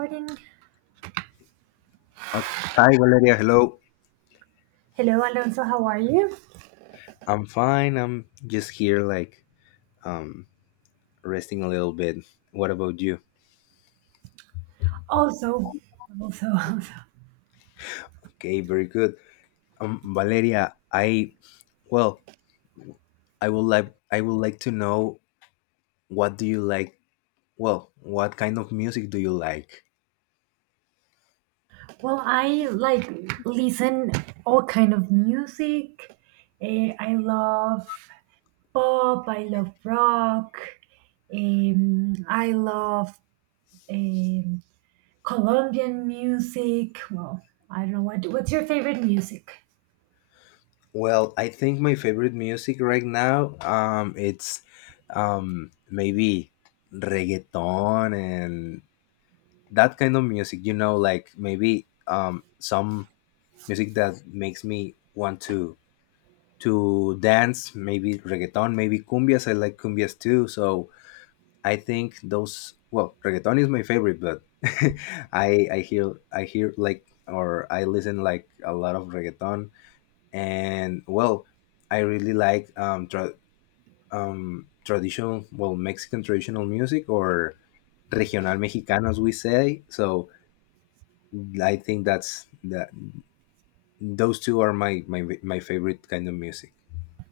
Morning. Okay. Hi, Valeria. Hello. Hello, Alonso. How are you? I'm fine. I'm just here, like, um, resting a little bit. What about you? Also, also, also. Okay, very good. Valeria, I well, I would like to know, what do you like? Well, what kind of music do you like? Well, I like listen all kind of music. I love pop. I love rock. I love um, Colombian music. Well, I don't know what. What's your favorite music? Well, I think my favorite music right now, it's maybe reggaeton and that kind of music. Like maybe some music that makes me want to dance, maybe reggaeton, maybe cumbias. I like cumbias too, so I think those well, reggaeton is my favorite, but I hear, like, or I listen like a lot of reggaeton. And, well, I really like, traditional, well, Mexican traditional music, or regional mexicano, as we say. So I think that's that those two are my favorite kind of music.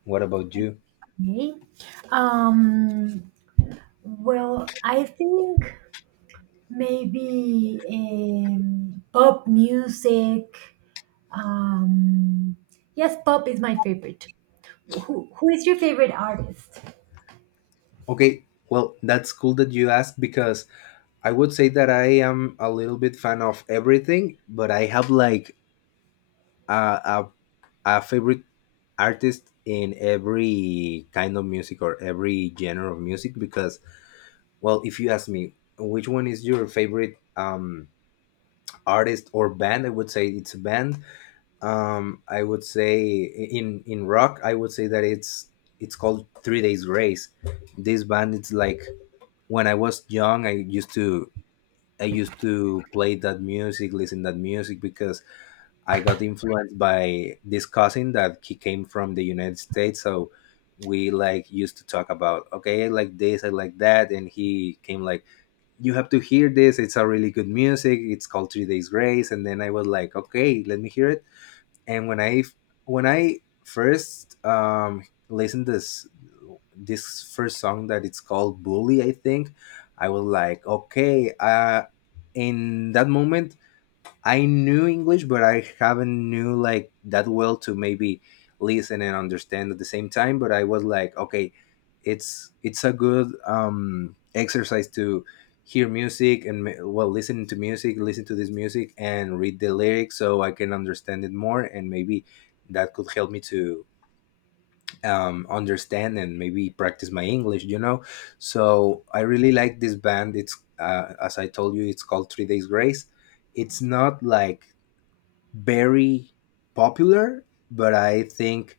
What about you? Okay. Um, well, I think maybe pop music. Um, yes, pop is my favorite. Who is your favorite artist? Okay, well, that's cool that you asked, because I would say that I am a little bit fan of everything, but I have, like, a, a, a favorite artist in every kind of music, or every genre of music, because, well, if you ask me which one is your favorite, artist or band, I would say it's a band. I would say in rock, I would say that it's called Three Days Grace. This band, it's like, when I was young, I used to play that music, listen that music, because I got influenced by this cousin that he came from the United States. So we, like, used to talk about, okay, I like this, I like that, and he came like, you have to hear this. It's a really good music. It's called Three Days Grace, and then I was like, okay, let me hear it. And when I first listened this first song, that it's called Bully, I think. I was like, okay. In that moment, I knew English, but I haven't knew, like, that well, to maybe listen and understand at the same time. But I was like, okay, it's a good, exercise to hear music, and well, listening to music, listen to this music and read the lyrics, so I can understand it more, and maybe that could help me to, understand and maybe practice my English. So I really like this band. It's as I told you, it's called Three Days Grace. It's not like very popular, but I think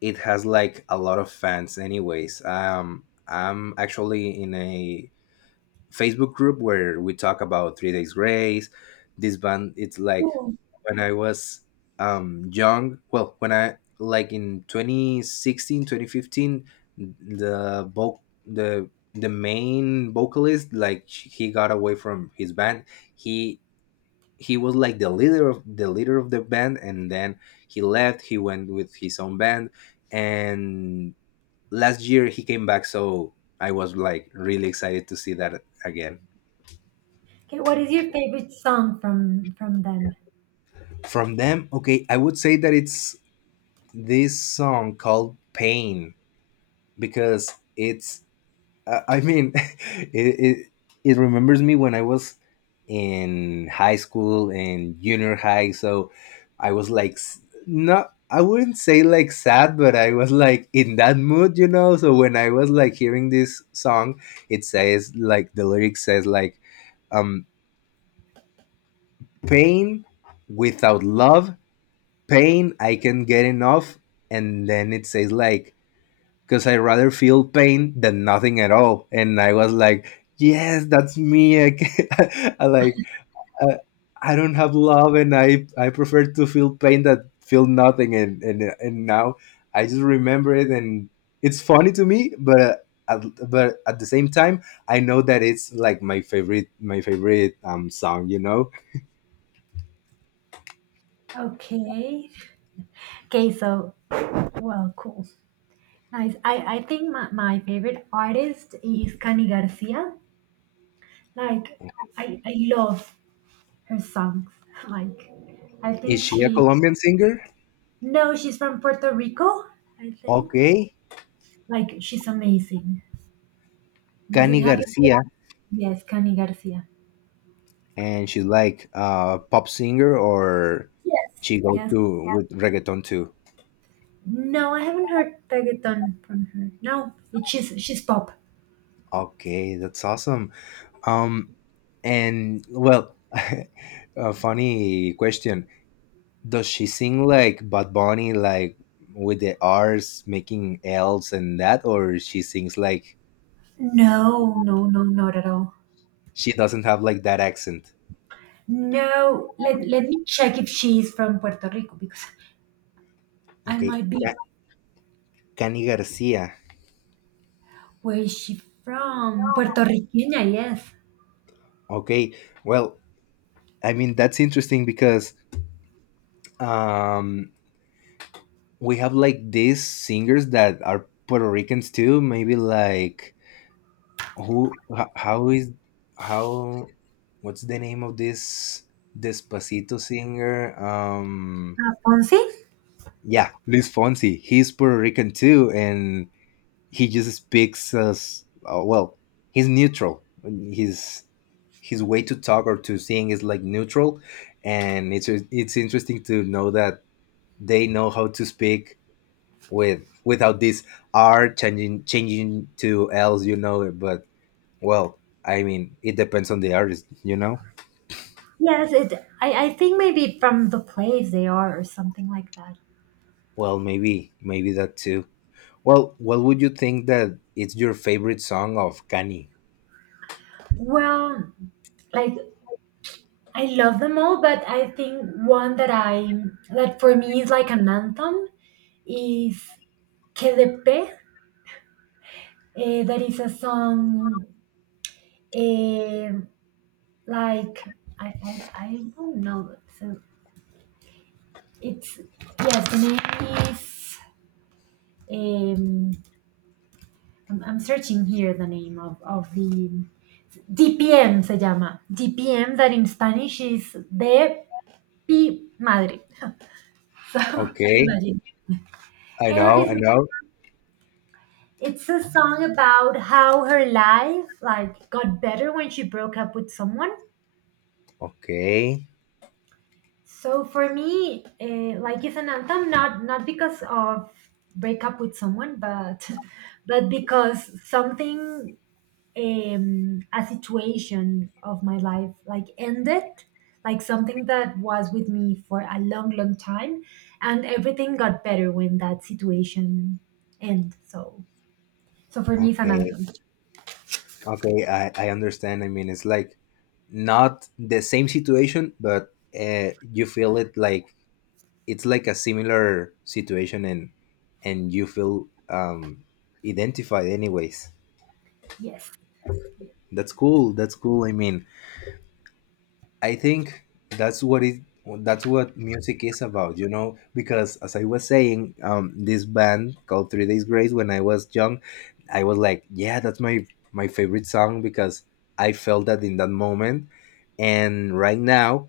it has like a lot of fans anyways. I'm actually in a Facebook group where we talk about Three Days Grace. This band it's like Who? when I was young. Well, when I, like, in 2016, 2015, the voc- the the main vocalist, like, he got away from his band. He he was like the leader of the band, and then he went with his own band. And last year, he came back, so I was, like, really excited to see that again. Okay, what is your favorite song from them? From them, okay. I would say that it's this song called Pain. Because it's I mean, it remembers me when I was in high school and junior high. So I was like, not, I wouldn't say like sad, but I was like in that mood. So when I was like hearing this song, it says like the lyric says, like, um, pain without love, pain I can get enough. And then it says, like, because I rather feel pain than nothing at all. And I was like, yes, that's me. I, like, I, I don't have love, and I prefer to feel pain that feel nothing. And now I just remember it, and it's funny to me, At, but at the same time, I know that it's like my favorite song. You know, Okay. Okay, so well, cool. Nice. I think my favorite artist is Cani Garcia. Like I love her songs. Like I is think she a she. Colombian singer? No, she's from Puerto Rico, I think. Okay, Like she's amazing. Amazing. Cani Have you Garcia. heard? Yes, Cani Garcia. And she's like a pop singer, or Yes. she goes Yes. to, yeah, with reggaeton too. No, I haven't heard reggaeton from her. No, it, She's pop. Okay, that's awesome. um and well, a funny question: does she sing like Bad Bunny, like with the R's making L's and that, or she sings like, No, no, no, not at all. she doesn't have like that accent. No, let me check if she is from Puerto Rico because I Okay, might be. Cani Garcia. Where is she from? Puerto Riqueña, yes. Okay, well, I mean, that's interesting because um we have like these singers that are Puerto Ricans too. Maybe like, who? How? What's the name of this Despacito singer? Fonsi? Yeah, Luis Fonsi. He's Puerto Rican too, and he just speaks as, well. He's neutral. His way to talk or to sing is like neutral, and it's interesting to know that they know how to speak without this R, changing to L's, but well, I mean, it depends on the artist. Yes, it. I think maybe from the place they are or something like that. Well, maybe that too. Well, what would you think that it's your favorite song of Kanye? Well, like I love them all, but I think one that I, that for me is like an anthem is Que KDP. There is a song, eh, like I don't know. So it's, yes, the name is, um, I'm searching here the name of the DPM, se llama DPM, that in Spanish is de pi madre. So Okay, imagine, I and know, I know. it's a song about how her life like got better when she broke up with someone. Okay, So for me, like it's an anthem, not because of breakup with someone, but but because something, a situation of my life like ended, like something that was with me for a long, long time, and everything got better when that situation ended. So so for me, it's an okay, anthem. okay. I understand. I mean, it's like not the same situation, but you feel it like, it's like a similar situation, and you feel identified anyways. Yes. Yes. That's cool, that's cool. I mean, I think that's what it that's what music is about, because, as I was saying, this band called Three Days Grace, when I was young, I was like, yeah, that's my favorite song, because I felt that in that moment. And right now,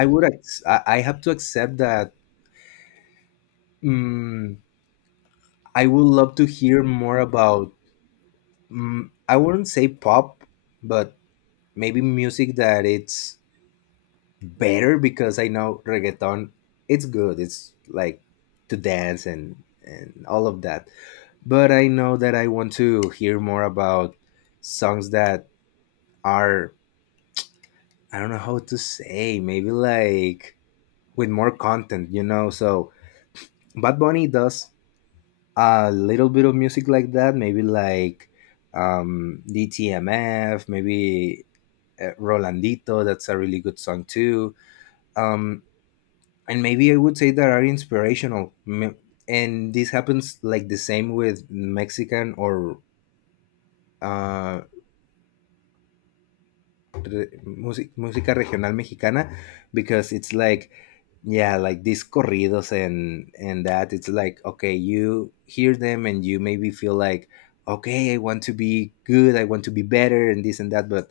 I would ac- I have to accept that, mm, I would love to hear more about, I wouldn't say pop, but maybe music that it's better. Because I know reggaeton, it's good, it's like to dance and all of that. But I know that I want to hear more about songs that are I don't know how to say. Maybe like with more content. So Bad Bunny does a little bit of music like that. Maybe like, DTMF, maybe Rolandito. That's a really good song too. Um, and maybe I would say that are inspirational. And this happens like the same with Mexican, or uh, music, música regional mexicana, because it's like, yeah, like these corridos and that. It's like, okay, you hear them and you maybe feel like okay, I want to be good, I want to be better, and this and that. But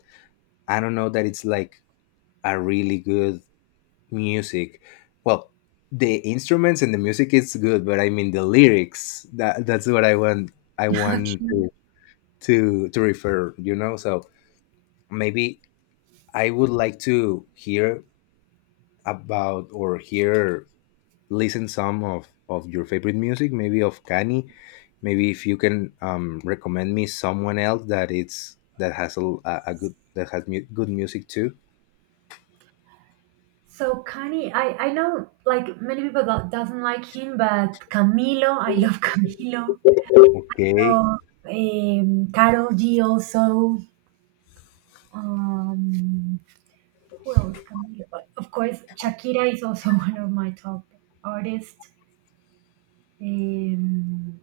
I don't know that it's like a really good music. Well, the instruments and the music is good, but I mean the lyrics, that's what I Yes. want Okay. to refer, so maybe I would like to hear about, or hear listen some of your favorite music, maybe of Kanye, maybe if you can, recommend me someone else that it's that has a good, good music too. So Kanye, I know like many people that doesn't like him, but Camilo, I love Camilo. So, Okay. Karol G also. Um, who else? Camilo. Of course, Shakira is also one of my top artists. Um,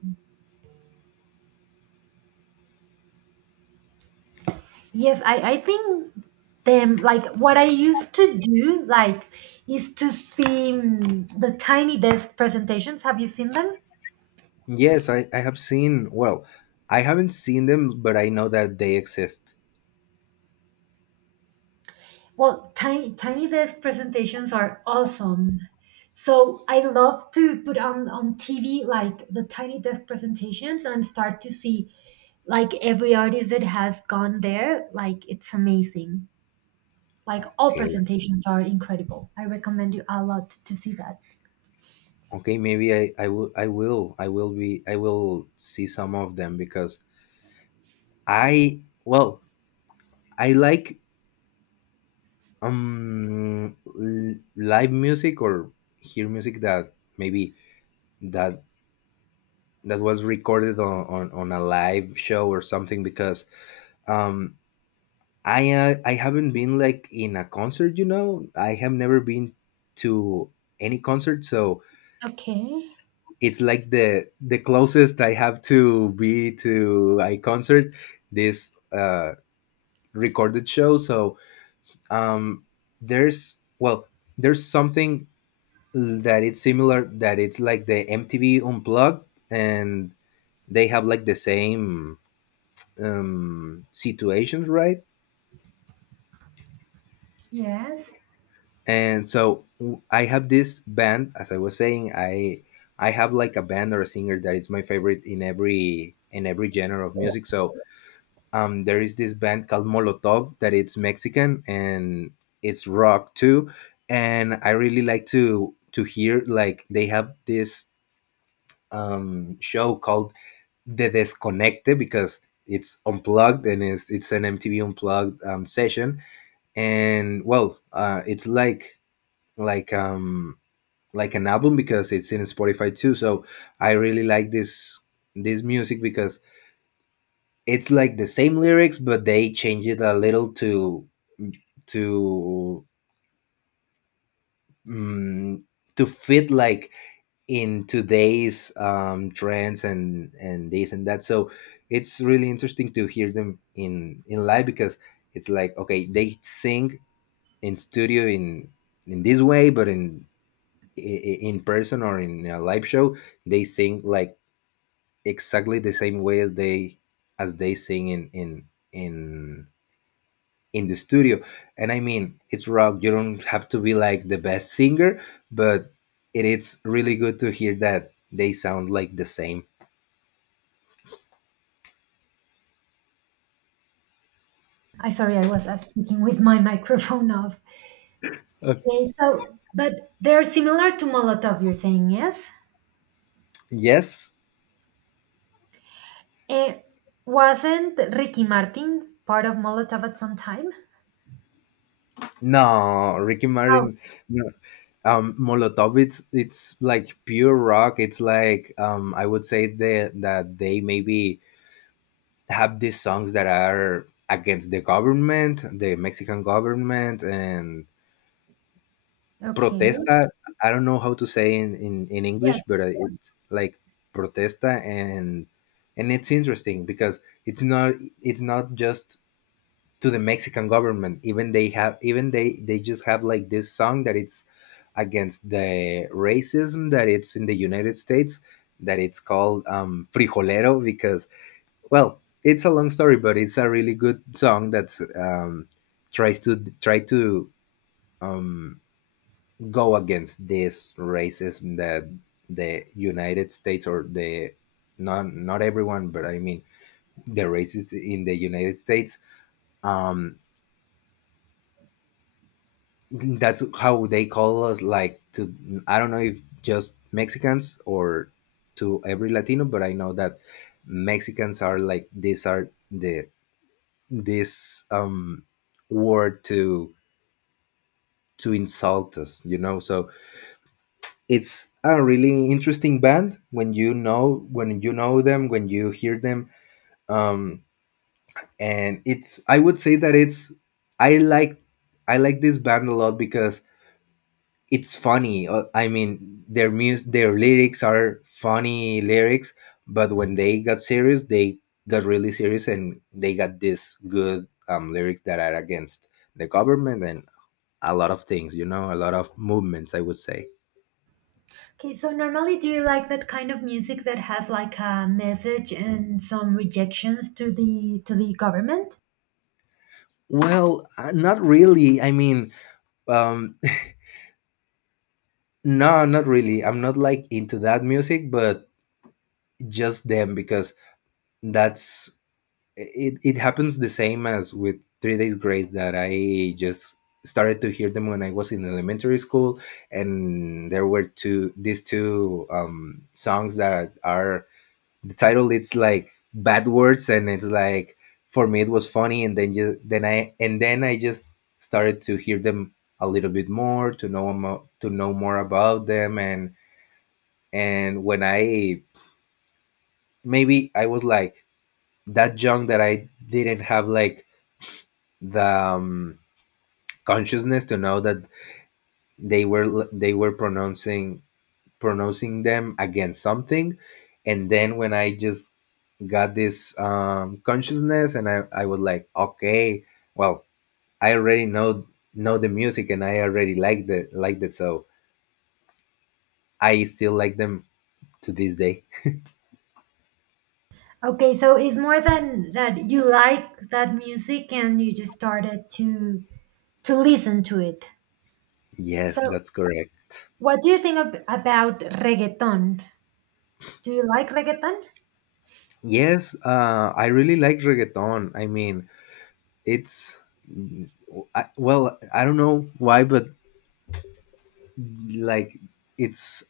yes, I think them like what I used to do, like, is to see, mm, the Tiny Desk presentations. Have you seen them? Yes, I have seen. Well, I haven't seen them, but I know that they exist. Well, Tiny Desk presentations are awesome. So I love to put on TV like the Tiny Desk presentations and start to see like every artist that has gone there. Like it's amazing. Like all Okay. presentations are incredible. I recommend you a lot to see that. Okay, maybe I will see some of them, because I well, I like live music, or hear music that maybe that that was recorded on a live show or something, because um I, I haven't been like in a concert. You know. I have never been to any concert, so Okay. it's like the closest I have to be to a concert, this recorded show. So um, there's, well, there's something that it's similar, that it's like the MTV Unplugged, and they have like the same situations, right? Yes. And so I have this band, as I was saying. I have like a band or a singer that is my favorite in every, in every genre of music. So there is this band called Molotov, that it's Mexican, and it's rock too. And I really like to hear, like, they have this show called The Desconecte, because it's unplugged, and it's an MTV unplugged session. And, well, it's like um like an album, because it's in Spotify too. So I really like this music, because it's like the same lyrics, but they change it a little to mm to fit like in today's trends, and this and that. So it's really interesting to hear them in live, because it's like, okay, they sing in studio, in this way, but in person, or in a live show, they sing like exactly the same way as they sing in in the studio. And I mean, it's rock. You don't have to be like the best singer, but it is really good to hear that they sound like the same. I sorry, I was speaking with my microphone off. Uh, Okay, so but they're similar to Molotov, you're saying, yes? yes. Eh, wasn't Ricky Martin part of Molotov at some time? No, Ricky Oh, Martin. No. Molotov. It's like pure rock. It's like I would say that they maybe have these songs that are against the government, the Mexican government, and okay. protesta. I don't know how to say in Yeah. English, but it's like protesta, and it's interesting because it's not just to the Mexican government. Even they have, even they just have like this song that it's against the racism that it's in the United States, that it's called Frijolero, because well, it's a long story, but it's a really good song that um, tries to, try to um, go against this racism that the United States, or the, not everyone, but I mean the racists in the United States. Um, that's how they call us. Like to, I don't know if just Mexicans or to every Latino, but I know that Mexicans are like, these are the, this word to insult us. You know, so it's a really interesting band when you know, when you know them when you hear them. um and it's I would say that it's I like, I like this band a lot because it's funny. I mean their mus their lyrics are funny lyrics, but when they got serious, they got really serious, and they got this good lyrics that are against the government and a lot of things, you know, a lot of movements, I would say. Okay, so normally do you like that kind of music that has like a message and some rejections to the government? Well, not really. I mean, Um, no, not really. I'm not like into that music, but just them, because that's it. It happens the same as with Three Days Grace, that I just started to hear them when I was in elementary school, and there were two these two songs that are the title. It's like bad words, and it's like for me it was funny, and then just then I and then I just started to hear them a little bit more to know, to know more about them. And when I, maybe I was like that young, that I didn't have like the consciousness to know that they were pronouncing, them against something. And then when I just got this consciousness, I was like, okay, well, I already know, the music, and I already liked it, so I still like them to this day. Okay, so it's more than that you like that music and you just started to listen to it. So, Yes, that's correct. what do you think about reggaeton? Do you like reggaeton? Yes, I really like reggaeton. I mean, it's, I, well, I don't know why, but like, it's,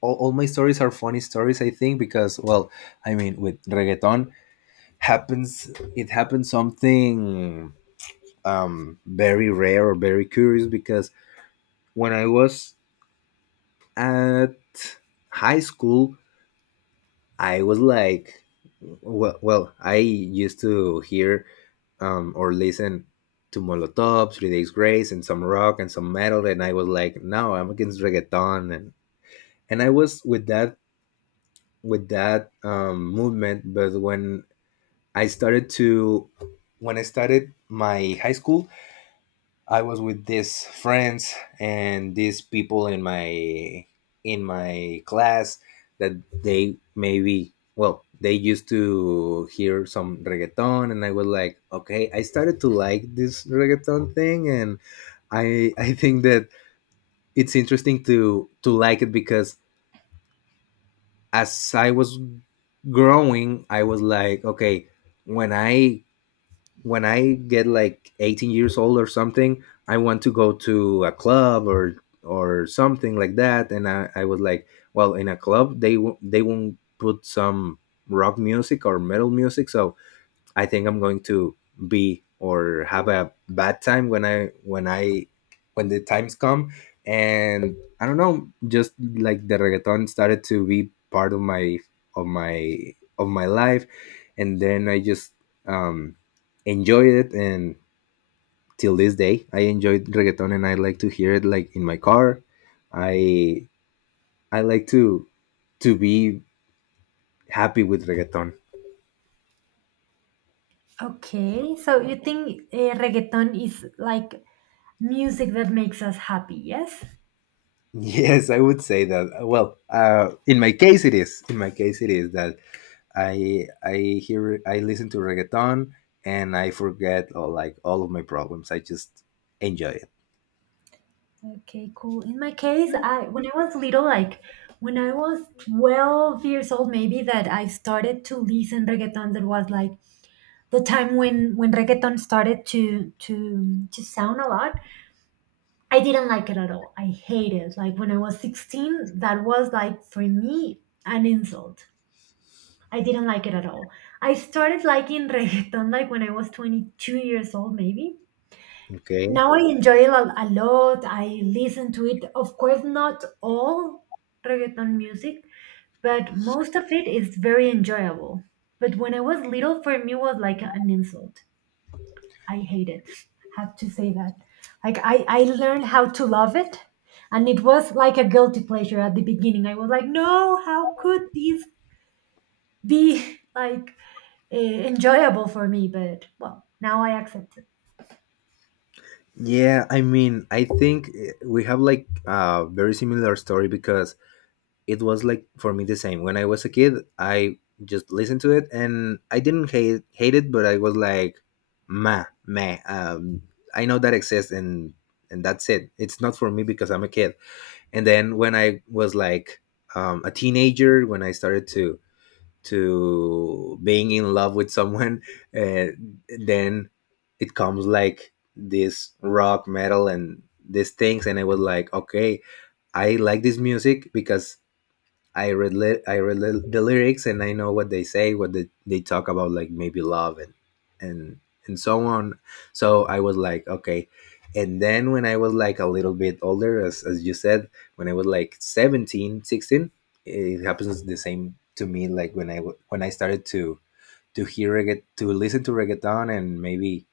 all my stories are funny stories. I think, because well, I mean, with reggaeton happens, it happens something very rare or very curious, because when I was at high school, I was like, well, I used to hear or listen to Molotov, Three Days Grace, and some rock and some metal, and I was like, no, I'm against reggaeton, and I was with that, with that movement. But when I started to, when I started my high school, I was with these friends and these people in my, in my class, that they maybe, well, they used to hear some reggaeton, and I was like, okay, I started to like this reggaeton thing. And I think that it's interesting to like it, because as I was growing, I was like, okay, when I, when I get like 18 years old or something, I want to go to a club or something like that. I was like, well, in a club they they won't put some rock music or metal music, so I think I'm going to be or have a bad time when I, when the times come. And I don't know, just like, the reggaeton started to be part of my, of my of my life. And then I just um enjoyed it, and till this day I enjoy reggaeton, and I like to hear it, like in my car. I I like to be happy with reggaeton. Okay, so you think reggaeton is like music that makes us happy, yes. Yes, I would say that. In my case, it is. In my case, it is that I listen to reggaeton, and I forget all, like all of my problems. I just enjoy it. Okay, cool. In my case, I when I was little, like when I was 12 years old, maybe, that I started to listen reggaeton. That was like the time when reggaeton started to to sound a lot. I didn't like it at all. I hated it. Like when I was 16, that was like for me an insult. I didn't like it at all. I started liking reggaeton like when I was 22 years old, maybe. Okay. Now I enjoy it a lot. I listen to it. Of course, not all reggaeton music, but most of it is very enjoyable. But when I was little, for me was like an insult. I hate it. Have to say that. Like I learned how to love it, and it was like a guilty pleasure at the beginning. I was like, no, how could this be like enjoyable for me? But well, now I accept it. Yeah, I mean, I think, we have like a very similar story, because it was like for me the same. When I was a kid, I just listened to it and I didn't hate it, but I was like, meh. I know that exists, and that's it. It's not for me because I'm a kid. And then when I was like a teenager, when I started to being in love with someone, uh, then it comes like this rock metal and these things, and I was like, okay, I like this music because I read the lyrics, and I know what they say, what they talk about, like maybe love and and and so on. So I was like, okay. And then when I was like a little bit older, as you said, when I was like 17, 16, it happens the same to me. Like when I when I started to hear to listen to reggaeton, and maybe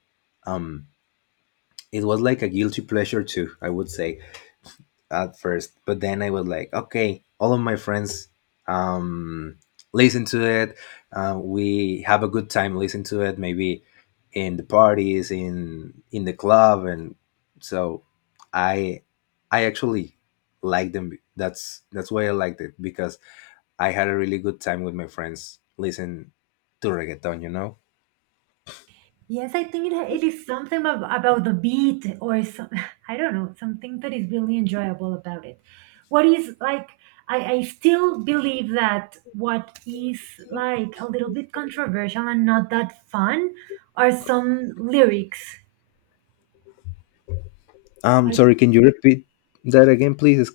um it was like a guilty pleasure too, I would say, at first. But then I was like, okay, all of my friends um, listen to it. We have a good time listening to it, maybe in the parties, in the club, and so I I actually like them. That's why I liked it, because I had a really good time with my friends listening to reggaeton. You know. Yes, I think it is something about the beat or some, I don't know, something that is really enjoyable about it. What is like, I still believe that what is like a little bit controversial and not that fun are some lyrics. Like, Sorry, can you repeat that again, please?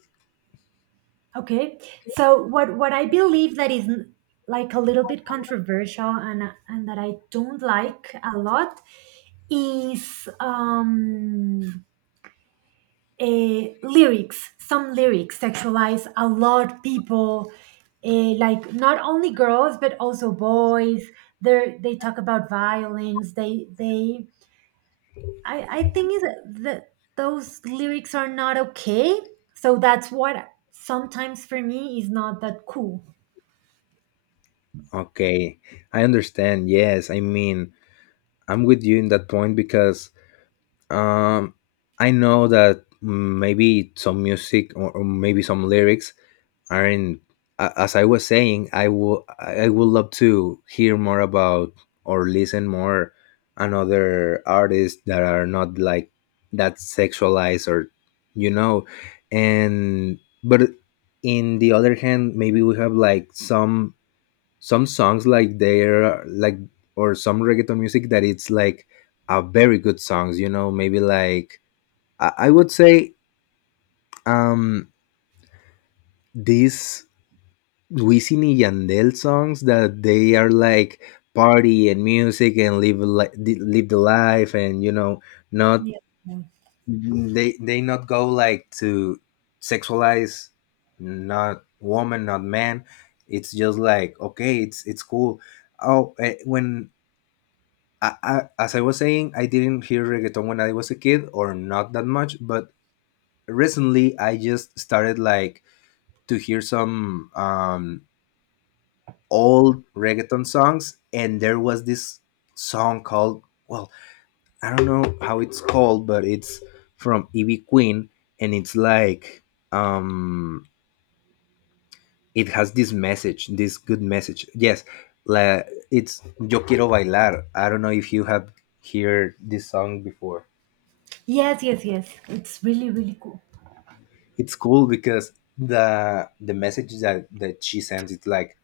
okay, so what I believe that is like a little bit controversial, and that I don't like a lot is, lyrics, some lyrics sexualize a lot people, like not only girls but also boys. They talk about violence. They they i i think is that those lyrics are not okay. So that's what sometimes for me is not that cool. Okay, I understand. Yes, I mean, I'm with you in that point, because um, I know that maybe some music, or maybe some lyrics aren't. As I was saying, I will, I would love to hear more about or listen more another artists that are not like that, sexualized, or you know, and but in the other hand, maybe we have like some songs like they're like, or some reggaeton music that it's like a very good songs, you know, maybe like, I would say um these Wisin y Yandel songs that they are like party and music and live, like live the life, and you know, not, Yeah. they, they not go like to sexualize, not woman, not man. It's just like, okay, it's cool. Oh when as I was saying, I didn't hear reggaeton when I was a kid, or not that much. But recently, I just started like to hear some old reggaeton songs, and there was this song called, well, I don't know how it's called, but it's from Ivy Queen, and it's like um, it has this message, this good message. Yes, la, it's Yo Quiero Bailar. I don't know if you have heard this song before. Yes, yes, yes, it's really really cool. It's cool because the message that that she sends, it's like,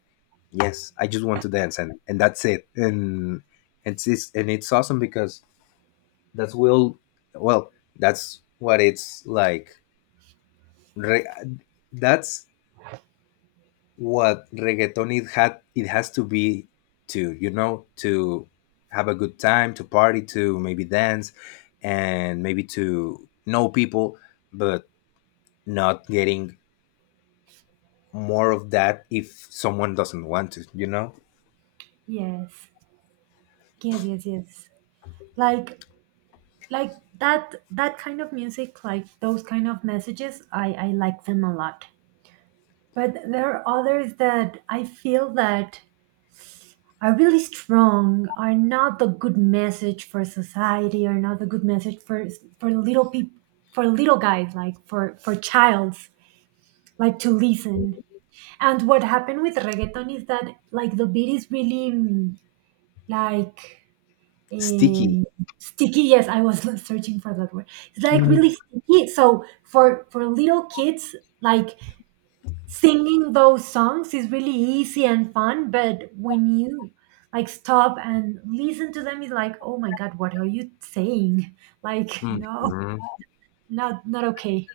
yes, I just want to dance, and that's it. And it's, and it's awesome because that's will well that's what it's like. Re- that's what reggaeton it has to be, to, you know, to have a good time, to party, to maybe dance, and maybe to know people, but not getting more of that if someone doesn't want to, you know? Yes, yes, yes, yes. like like that that kind of music, like those kind of messages, I like them a lot. But there are others that I feel that are really strong, are not a good message for society, are not a good message for little people, for little guys, like for childs, like to listen. And what happened with reggaeton is that like the beat is really, mm, like, Sticky. um, sticky. Yes, I was searching for that word. It's like Mhm. really sticky. So for little kids, like singing those songs is really easy and fun. But when you like stop and listen to them, it's like, oh my god, what are you saying? Like, no, Mhm. not not okay.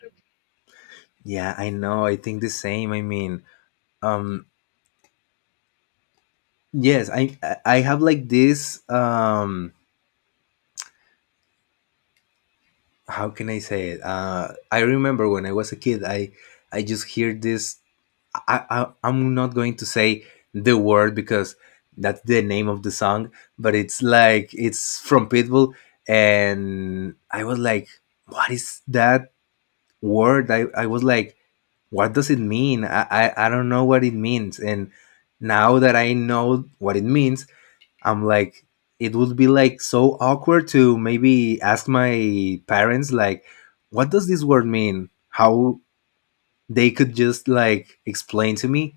Yeah, I know. I think the same. I mean, um, yes, I have like this. How can I say it? I remember when I was a kid, I just hear this. I'm not going to say the word because that's the name of the song, but it's like it's from Pitbull, and I was like, what is that word? I was like, what does it mean? I don't know what it means, and now that I know what it means, I'm like, it would be like so awkward to maybe ask my parents like, what does this word mean? How they could just like explain to me?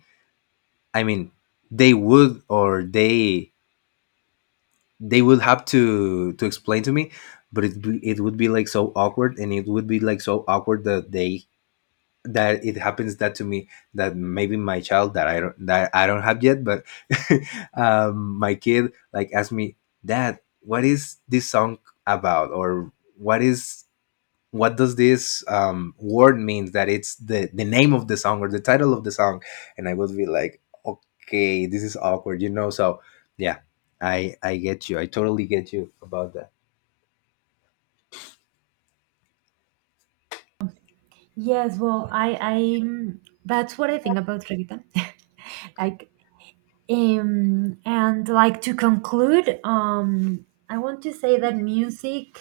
I mean, they would, or they would have to explain to me. But it, it would be like so awkward, and it would be like so awkward that they that it happens that to me, that maybe my child that I don't, have yet, but my kid like asked me, "Dad, what is this song about?" Or, "What is, what does this word mean?" That it's the name of the song, or the title of the song. And I would be like, "Okay, this is awkward," you know. So yeah, I get you. I totally get you about that. Yes, well, I mm, that's what I think about reggaeton. Like, and like to conclude, I want to say that music,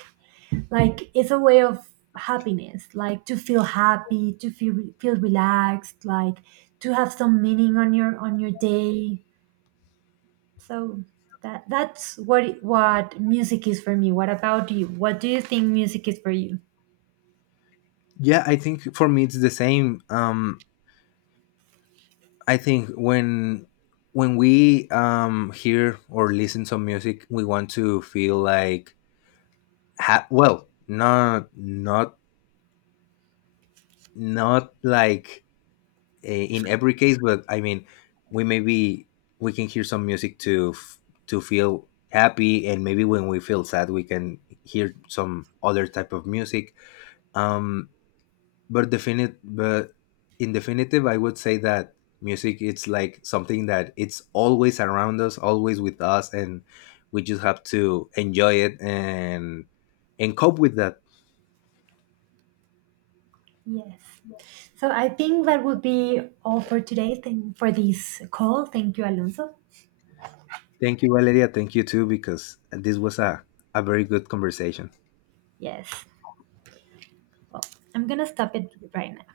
like, it's a way of happiness, like to feel happy, to feel feel relaxed, like to have some meaning on your day. So that that's what what music is for me. What about you? What do you think music is for you? Yeah, I think for me it's the same. I think when we hear or listen some music, we want to feel like well, not like in every case, but I mean, we maybe, we can hear some music to to feel happy, and maybe when we feel sad, we can hear some other type of music. Um, but definite but in definitive, I would say that music, it's like something that it's always around us, always with us, and we just have to enjoy it and cope with that. Yes. So I think that would be all for today. Thank, for this call. Thank you, Alonso. Thank you, Valeria, thank you too, because this was a very good conversation. Yes, well, I'm gonna stop it right now.